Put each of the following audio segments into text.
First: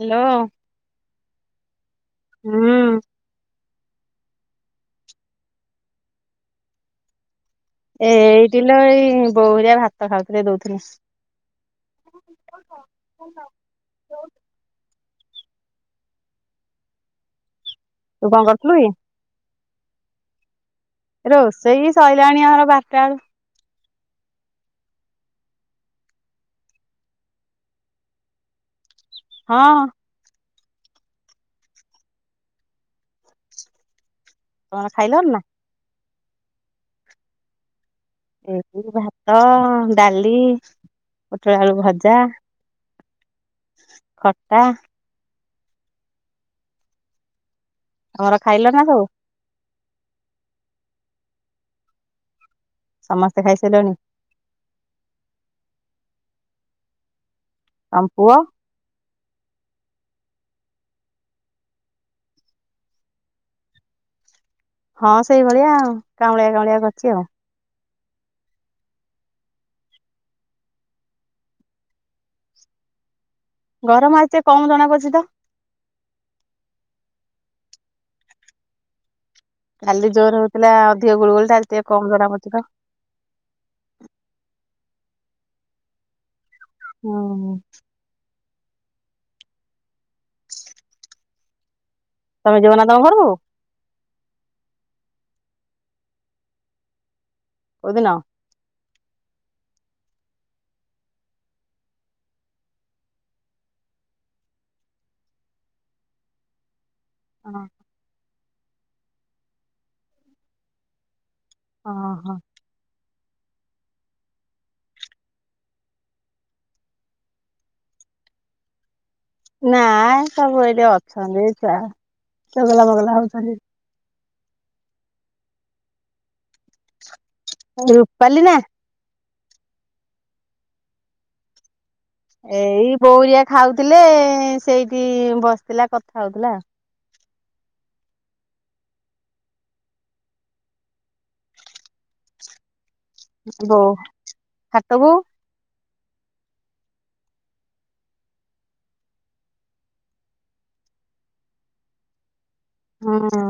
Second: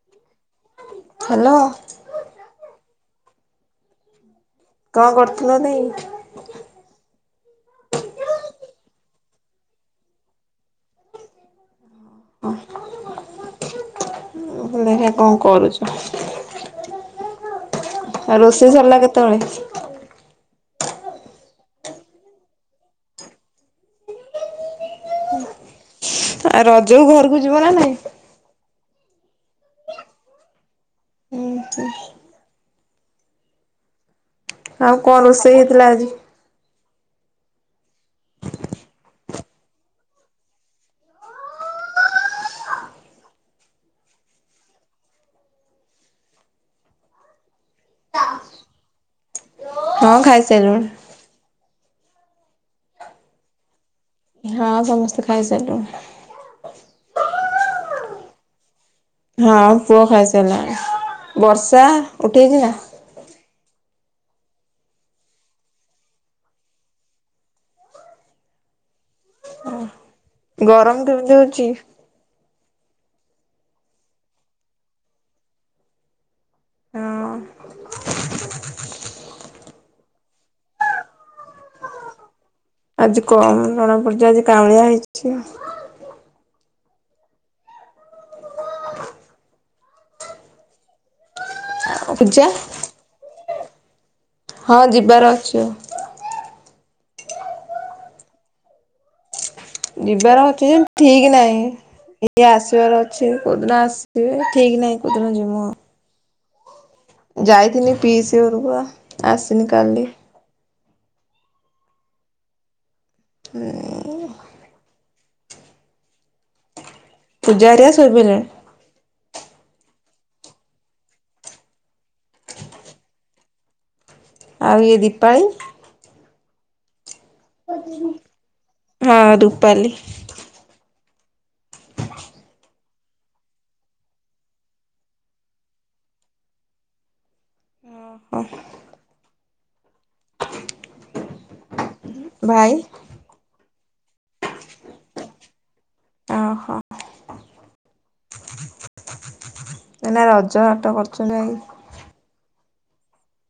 Hello. Hello ହୁଁ। କଣ କରୁଥିଲ ଦେଈ? ଏଇଟି ଲୋ ଏଇ ବୋଉ ହେରିଆ ଭାତ ଖାଉଥିଲେ ଦଉଥିଲି। ଦେଖିଆ କଣ କରୁଚି। ତୁ ଆଉ କଣ ରୋଷେଇ କରୁଥିଲୁ କି? ସରିଲା କେତବଳେ? ରୋଷେଇ ସଇଲାଣି ଆମର ବାରଟା ବେଳୁ। ଆ ରଜକୁ ଘରକୁ ଯିବ ନା ନାଇଁ? ହଁ। ହୁଁ-ହୁଁ। ତମର ଆଉ କଣ ଖାଇଲଣି ନା? ରୋଷେଇ ହେଇଥିଲା ଆଜି? ଏ ଭାତ, ଡାଲି, ପୋଟଳ ଆଳୁ ଭଜା ଖଟା। ତମର ଖାଇଲ ନା ସବୁ? ହଁ ଖାଇସାରିଲୁଣି। ସମସ୍ତେ ଖାଇସାରିଲଣି? ହଁ ସମସ୍ତେ ଖାଇସାରିଲୁଣି। ତମ ପୁଅ? ହଁ ପୁଅ ଖାଇସାରିଲାଣି, ବର୍ଷା ଉଠେଇଚି ନା? ହଁ ସେଇଭଳିଆ ଆଉ କାଉଁଳିଆ କାଉଁଳିଆ କରିଚି ଆଉ। ଗରମ୍ କେମିତି ହଉଚି? ଗରମ୍ ଆଜି ଟିକେ କମ୍ ଜଣା ପଡୁଚି ତ। ହଁ। କାଲି ଜୋରେ ହଉଥିଲା ଅଧିକ ଗୁଳୁଗୁଳି ଟା ଆଜି ଟିକେ କମ୍ ଜଣା ପଡୁଛି ତ। ଆଜି କମ୍ ଜଣାପଡୁଚି ଆଜି କଉଁଳିଆ ହେଇଚି ଟିକେ। ହୁଁ। ପୂଜା ତମେ ଯିବ ନା ତମ ଘରକୁ? ହଁ ଯିବାର ଅଛି ଆଉ। କୋଉଦିନ? ଯିବାର ଅଛି [unintelligible] ଠିକ୍ ନାହିଁ। ଇଏ ଆସିବାର ଅଛି କୋଉଦିନ ଆସିବେ ଠିକ୍ ନାହିଁ କୋଉଦିନ ଯିମୁ ଆଉ। ହଁ ଯାଇଥିନି ପିଇସି ଘରକୁଆ ଆସିନି କାଲି। ହଁ-ହଁ। ହୁଁ। ପୂଜା ହେରିଆ ଶୋଇ ପଇଲେଣି? ନାଇଁ ସବୁ ଏଇଠି ଅଛନ୍ତି ଛୁଆ ଚଗଲା ବଗଲା ହଉଚନ୍ତି। ଆଉ ଇଏ ଦୀପାଳି? ରୂପାଲି ନା। ହଁ ରୂପାଲି। ଏଇ ବଉରିଆ ଖାଉଥିଲେ ସେଇଠି ବସିଥିଲା କଥା ହଉଥିଲା। ଓହୋ। ଭାଇ? [unintelligible] ହାଟକୁ ଓହୋ। ଏଇନା ରଜ ହାଟ କରୁଛ ଯାଇ [unintelligible]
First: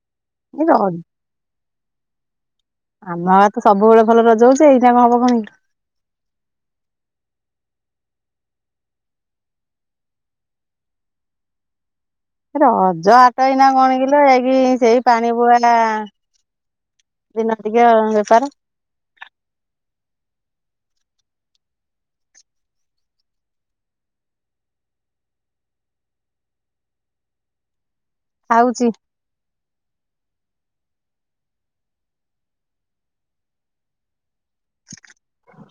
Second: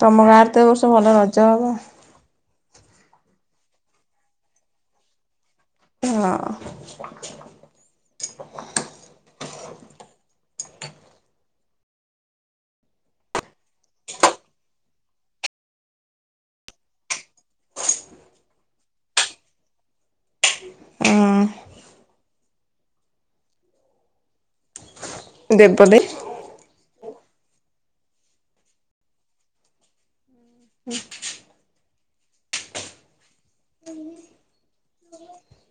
ତମ ଗାଁରେ ତ ଏ ବର୍ଷ ଭଲ ରଜ ହେବ। ଆମ ଗାଁ ରେ ତ ସବୁବେଳେ ଭଲ ରଜ ହଉଛି ଏଇଟା କଣ ହବ କଣ? ହଁ ରଜ ହାଟ ଏଇନା କଣ କିଲ ଏଇକି ସେଇ ପାଣି ବୁହେ ନା ଦିନ ଟିକେ ବେପାର। ହଁ କିନ୍ତୁ ଏପଟେ ହଉଛି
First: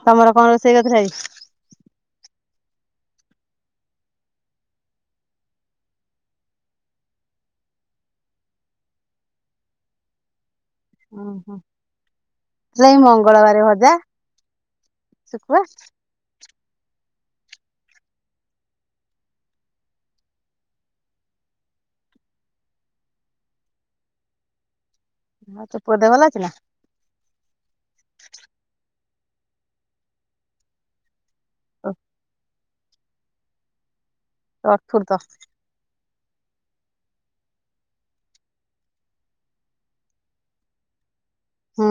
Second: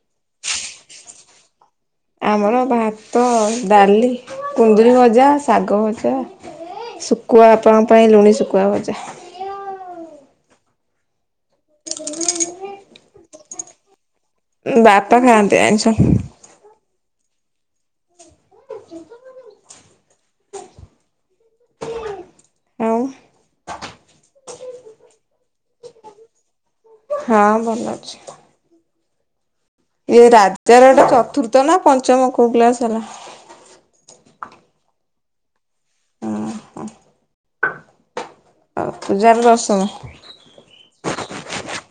ତମର କଣ ରୋଷେଇ କରିଥିଲ ଆଜି? ଆମର ଭାତ ହଉ ଡାଲି କୁନ୍ଦୁରୁ ଭଜା ଶାଗ ଭଜା। ସୁକୁୁଆ ଆପଣଙ୍କ ପାଇଁ ଲୁଣ ସୁକୁୁଆ ଭଜା ଓହ ଯୋଉ ମଙ୍ଗଳବାର ଭଜା ବାପା ଖାଆନ୍ତି ଶୁଖୁଆ ଆଇଁଷ। ଆଉ ହଁ ତୋ ଦେହ ଭଲ ଅଛି ନା? ହଁ ଭଲ ଅଛି। ଏଇ ରାଜାର ଗୋଟେ ଚତୁର୍ଥ ନା ପଞ୍ଚମ କ୍ଲାସ ହେଲା। ଚତୁର୍ଥ ହଁ। ଚତୁର୍ଥ କ୍ଲାସ୍ ହେଲା। ହୁଁ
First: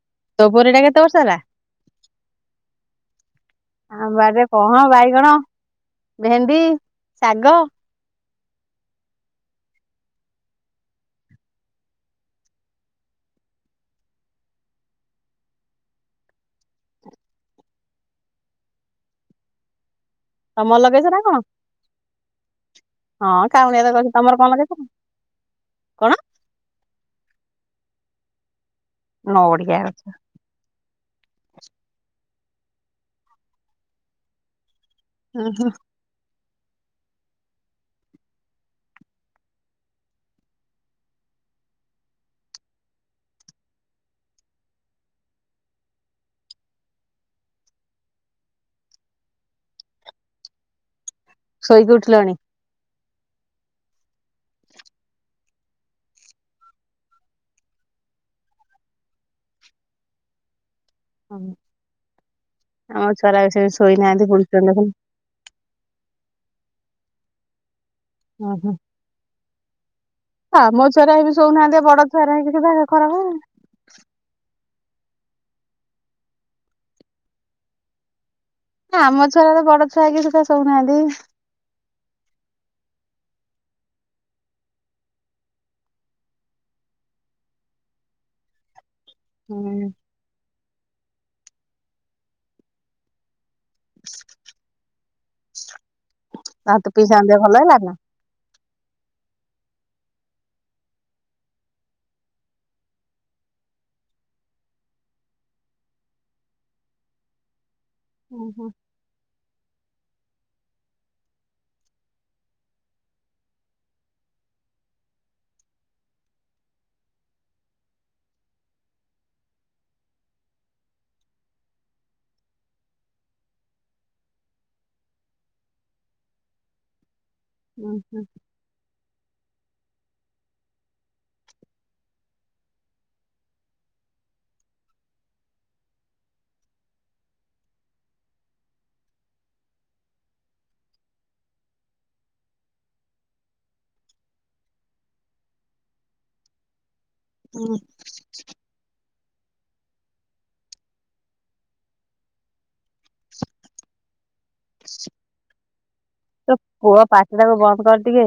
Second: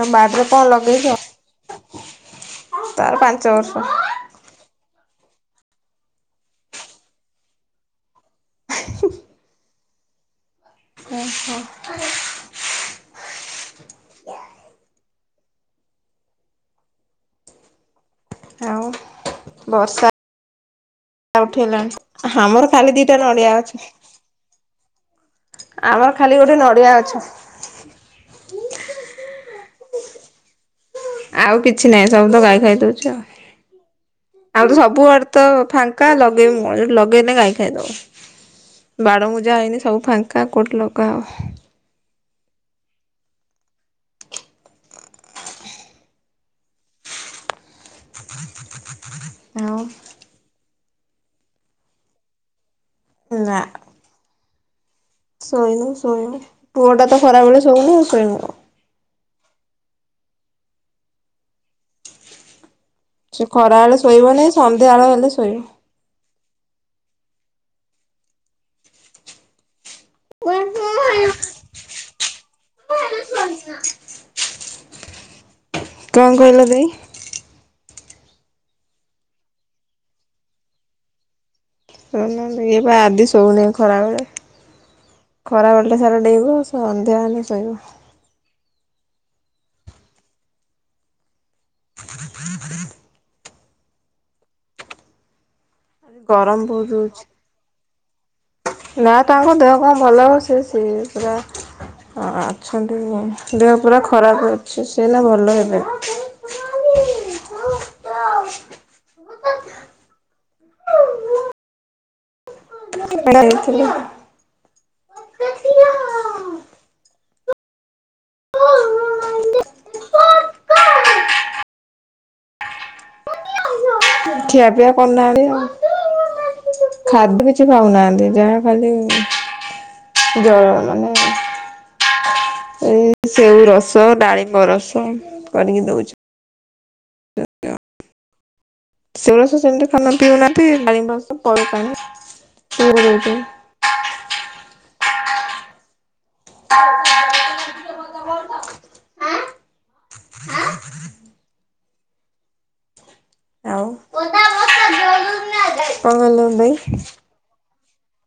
ତ ତୋ ବାଡ଼ି କଣ ପରିଟା କେତେ ବର୍ଷ ଲଗେଇଛ? ହେଲା? ତାର ପାଞ୍ଚ ବର୍ଷ। ଆ ବାଡରେ କହ ବାଇଗଣ, ଭେଣ୍ଡି, ଶାଗ ଉଁ ହୁଁ ଆଉ ବର୍ଷା ତମର ଲଗେଇଛ ନା କଣ? ଣି ଆମର ଖାଲି ଦିଟା ହଁ ନଡ଼ିଆ ଗଛ କାଉଁଳିଆ ତ ତମର କଣ ଲଗେଇଛ? ଆମର ଖାଲି ନଡ଼ିଆ ଅଛ। ନଡ଼ିଆ ଅଛ ଆଉ କିଛି ନାହିଁ ସବୁ ତ ଗାଈ ଖାଇ ଦଉଛି। ଆଉ ଆଉ ତ ସବୁଆଡେ ତ ଉଁ ହୁଁ ଫାଙ୍କା ଙ୍କା ଲଗେଇବ କଣ ଲଗେଇଲେ ଗାଈ ଖାଇଦବ। ବାଡ଼ ମୂଜା ହେଇନି ସବୁ ଫାଙ୍କା କୋଉଠି ଲଗା ହବ। ହ୍ୟାଲୋ ଶୋଇକି ଉଠିଲଣି? ନା ଶୋଇନୁ ଶୋଇନୁ ପୁଅ ଟା ତ ଖରାବେେଳେ ଶଉନି ଆଉ ଶୋଇନୁ କଣ? ହ ଆମ ଛୁଆ ବି ସେ ଖରାବେଳେ ଶୋଇନାହାନ୍ତି ଶୋଇବନି ବୁଲୁଛନ୍ତି ଖାଲି। ସନ୍ଧ୍ୟାବେଳ ହେଲେ ଶୋଇବା ଓହୋ ହଁ ମୋ ଛୁଆରେ ଏ ବି ଶଉନାହାନ୍ତି ବଡ ସରେ ହେ କିଛି ବାେ ଖରା କଣ କହିଲ ଦେଇ। ଆମ ଛୁଆ ତ ବଡ ଛୁଆ କି ସେଟା ଶଉନାହାନ୍ତି। ହୁଁ ଇଏ ବା ଆଦି ଶୋଉନି ଖରାବେଳେ। ଖରାବେେଳେେ ସାରା ଡେଇଁବ ସନ୍ଧ୍ୟା ହେଲେ ଶୋଇବ। ହୁଁ [unintelligible] ଗରମ [inaudible] ଆଉ ବହୁତ ତୋ ହଉଛି। ପିଇସାଙ୍କ ଦେହ ଭଲ ହେଲାଣି। ନା ତାଙ୍କ ଦେହ କଣ ଭଲ ସେ ସେହି ପୁରା ଅଛନ୍ତି ଦେହ ପୁରା ଖରାପ ଅଛି। ସେ ଏନା ଭଲ ହେବେ। ଓ ହ। ହ [unintelligible] ଖିଆପିଆ କରୁନାହାନ୍ତି ଆଉ ଖାଦ୍ୟ କିଛି ଉଁ ହୁଁ। ଖାଉନାହାନ୍ତି ଯାହା ଖାଲି ଜର ମାନେ ଏ ସେଉ ରସ ଡାଳିମ୍ବ ରସ କରିକି ଦଉଚୁ ସେଉରସ ସେମିତି ଖାଉନା ପିଉନାହାନ୍ତି ଡାଳିମ୍ବ ରସ ପରଡ଼ ପାଣି [unintelligible] ହୁଁ। ଆଉ କଣ କହିଲ ଦେଇ? ସେ ତାକୁ ବନ୍ଦ କର ଟିକେ।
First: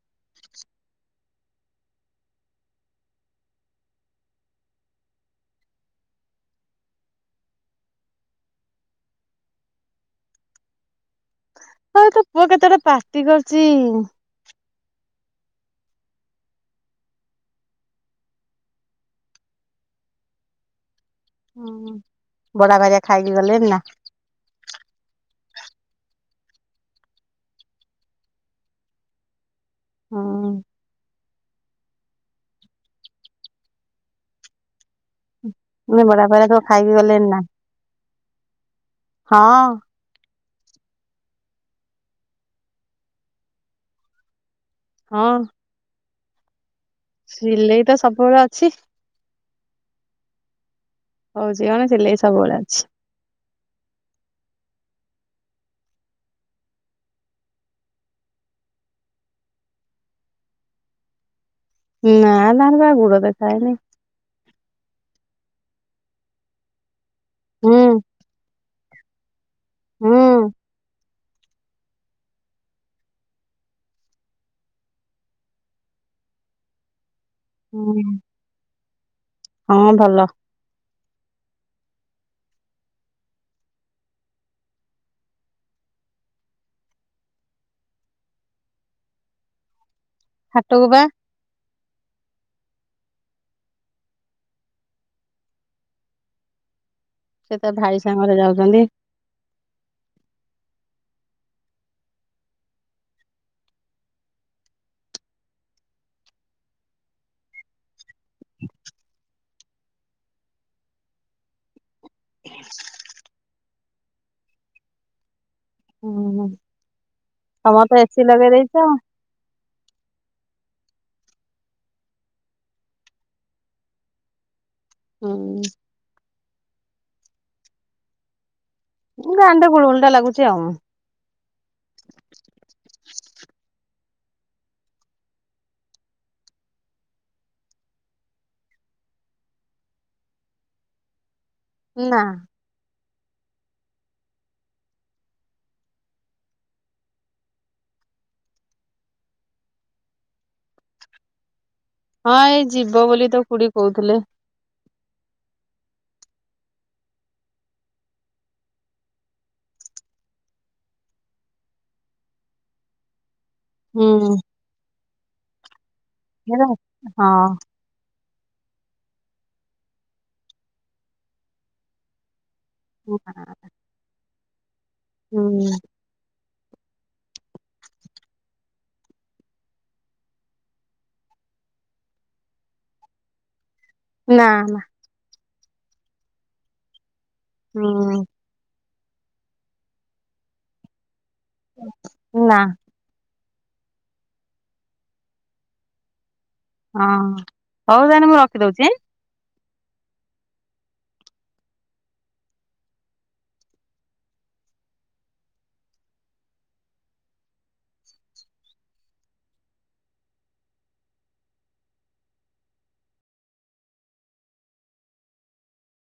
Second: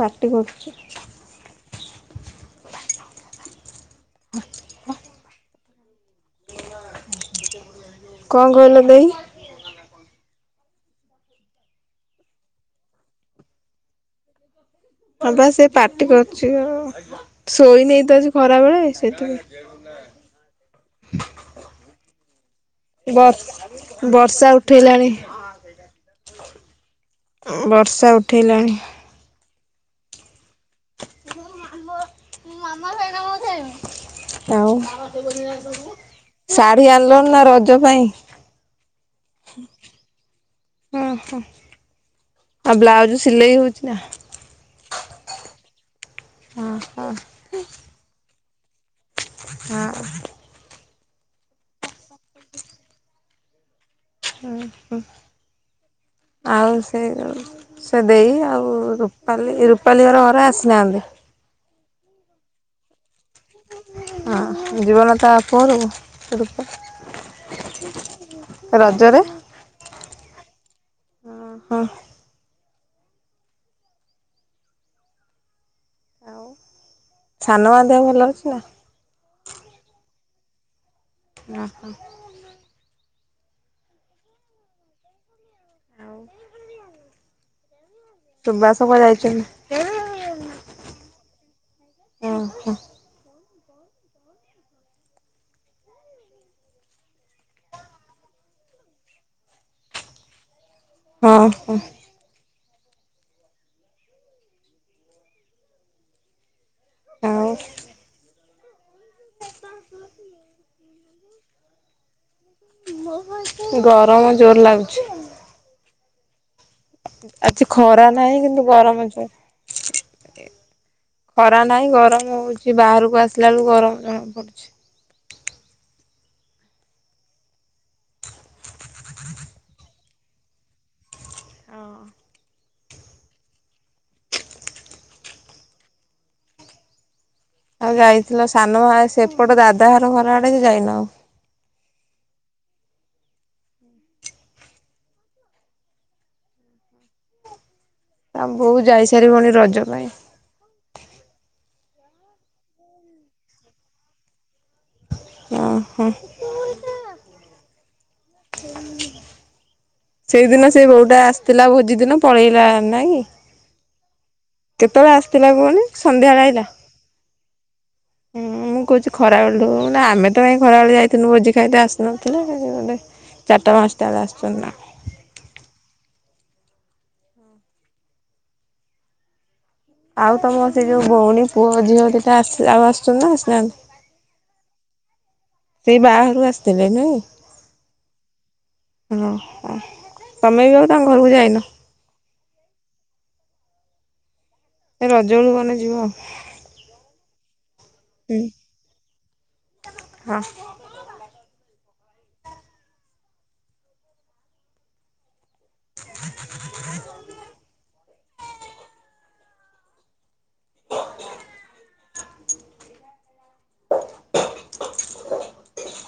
ପାଟି କରୁଚି କଣ କହିଲ ଦେଇ? ହଁ ତୋ ପୁଅ କେତେ ବଡ଼ ପାଟି କରୁଚି। ହଁ ପା ସେ ପାଟି କରୁଚି ଶୋଇ ନେଇତ ଆଜି ଖରାବେଳେ ସେଇଥିପାଇଁ। ହଁ ବରା ଗଜା ଖାଇକି ବର୍ ଗଲେଣି ନା? ବର୍ଷା ଉଠେଇଲାଣି ବର୍ଷା ଉଠେଇଲାଣି। ହଁ। ମୋ ମାମା ମୋ ମାମା ସହିତ ମୁଁ ଖେଳିବି। ଆଉ ମାନେ ବଡା ପାରା ତ ଶାଢୀ ଖାଇକି ଗଲେଣି ଆଣିଲନି ନା ରଜ ପାଇଁ? ହଁ। ଓହୋ ଆଉ ବ୍ଲାଉଜ ସିଲେଇ ହଉଚି ନା? ହଁ। ଅ ହୋ। ସିଲେଇ ତ ସବୁବେଳେ ଅଛି। ହଁ। ହଉଚି ମାନେ ସିଲେଇ ସବୁବେଳେ ଅଛି। ହୁଁ ହୁଁ ଆଉ ସେଇଯୋଉ ସେ ଦେଇ ଆଉ ରୁପାଲି ରୁପାଲି ହର ଘର ଆସିନାହାନ୍ତି। ନା ନା ହେରା ବା ଗୁଡ ଦେଖାହେଇନି। ହଁ ଯିବନା ତା ବାପ ଘରକୁ ରୂପା? ହୁଁ ରଜରେ ହୁଁ। ଉଁ ହୁଁ। ସାନ ମା ହୁଁ ଦେହ ଭଲ ଅଛି ନା? ହଁ ଭଲ। ଅ ହ। ଆଉ ସୁୁବାସ କୁଆଡେ ଯାଇଚନ୍ତି? ହାଟକୁ ପା। ଓ ହୋ। ସେ ତା ଭାଇ ସାଙ୍ଗରେ ଯାଉଚନ୍ତି। ଅ ହ। ଆଉ ଗରମ ଜୋରେ ଲାଗୁଚି। ହୁଁ ହୁଁ। ଆଜି ଖରା ନାହିଁ କିନ୍ତୁ ଦେଇଛ। ଗରମ ଜୋରେ। ଖରା ନାହିଁ ଗରମ ହଉଛି ବାହାରକୁ ଆସିଲା ବେଳକୁ ଗରମ ଜଣା ପଡୁଚି। ହଁ। ଗାଣ୍ଡ ଗୁଳଗୁଳିଟା ଲାଗୁଚି ଆଉ। ଆଉ ଯାଇଥିଲ ସାନ ମା ସେପଟ ଦାଦା ଘର ଘର ଆଡେ ଯାଇନ? ନା। ତାଙ୍କ ବୋଉ ଯାଇ ସାରିବଣି ରଜ ପାଇଁ। ହଁ ଏଇ ଯିବ ବୋଲି ତ କୁଡି କହୁଥିଲେ। ଓ ହ। ସେଇଦିନ ସେ ବୋଉଟା ଆସିଥିଲା ଭୋଜି ଦିନ ପଳେଇଲା ନାଇ କି। ହୁଁ। କେତେବେଳେ ଆସିଥିଲା କୁହନି ସନ୍ଧ୍ୟାଳେ ହେଲା ଆଇଲା? ହଁ। ହୁ ମୁଁ କହୁଛି ଖରାବେଳଠୁ ନା ଆମେ ତ କାଇଁ ଖରାବେଳେ ଯାଇଥିଲୁ ଭୋଜି ଖାଇତ ଆସ ନଥିଲା ବୋଧେ ଚାରିଟା ପାଞ୍ଚଟା ବେଳେ ଆସଛନ୍ତି ନା। ହୁଁ। ଆଉ ତମ ସେଇ ଯୋଉ ଭଉଣୀ ପୁଅ ଝିଅ ଦିଟା ଆଉ ଆସୁଛନ୍ତି ନାସିନାନ୍ତି? ନା ନା। ସେଇ ବାହାରୁ କୁ ଆସିଥିଲେ ନୁହେଁ କି? ହଁ। ହଁ ହ ତମେ ବି ଆଉ ତାଙ୍କ ଘରକୁ ଯାଇନ? ନା। ଏ ରଜ ବଳୁ ଗନେ ଯିବ। ହଁ ହଉ ତାନେ ହୁଁ ମୁଁ ରଖିଦଉଛି। ହଁ। [inaudible] [inaudible] [inaudible]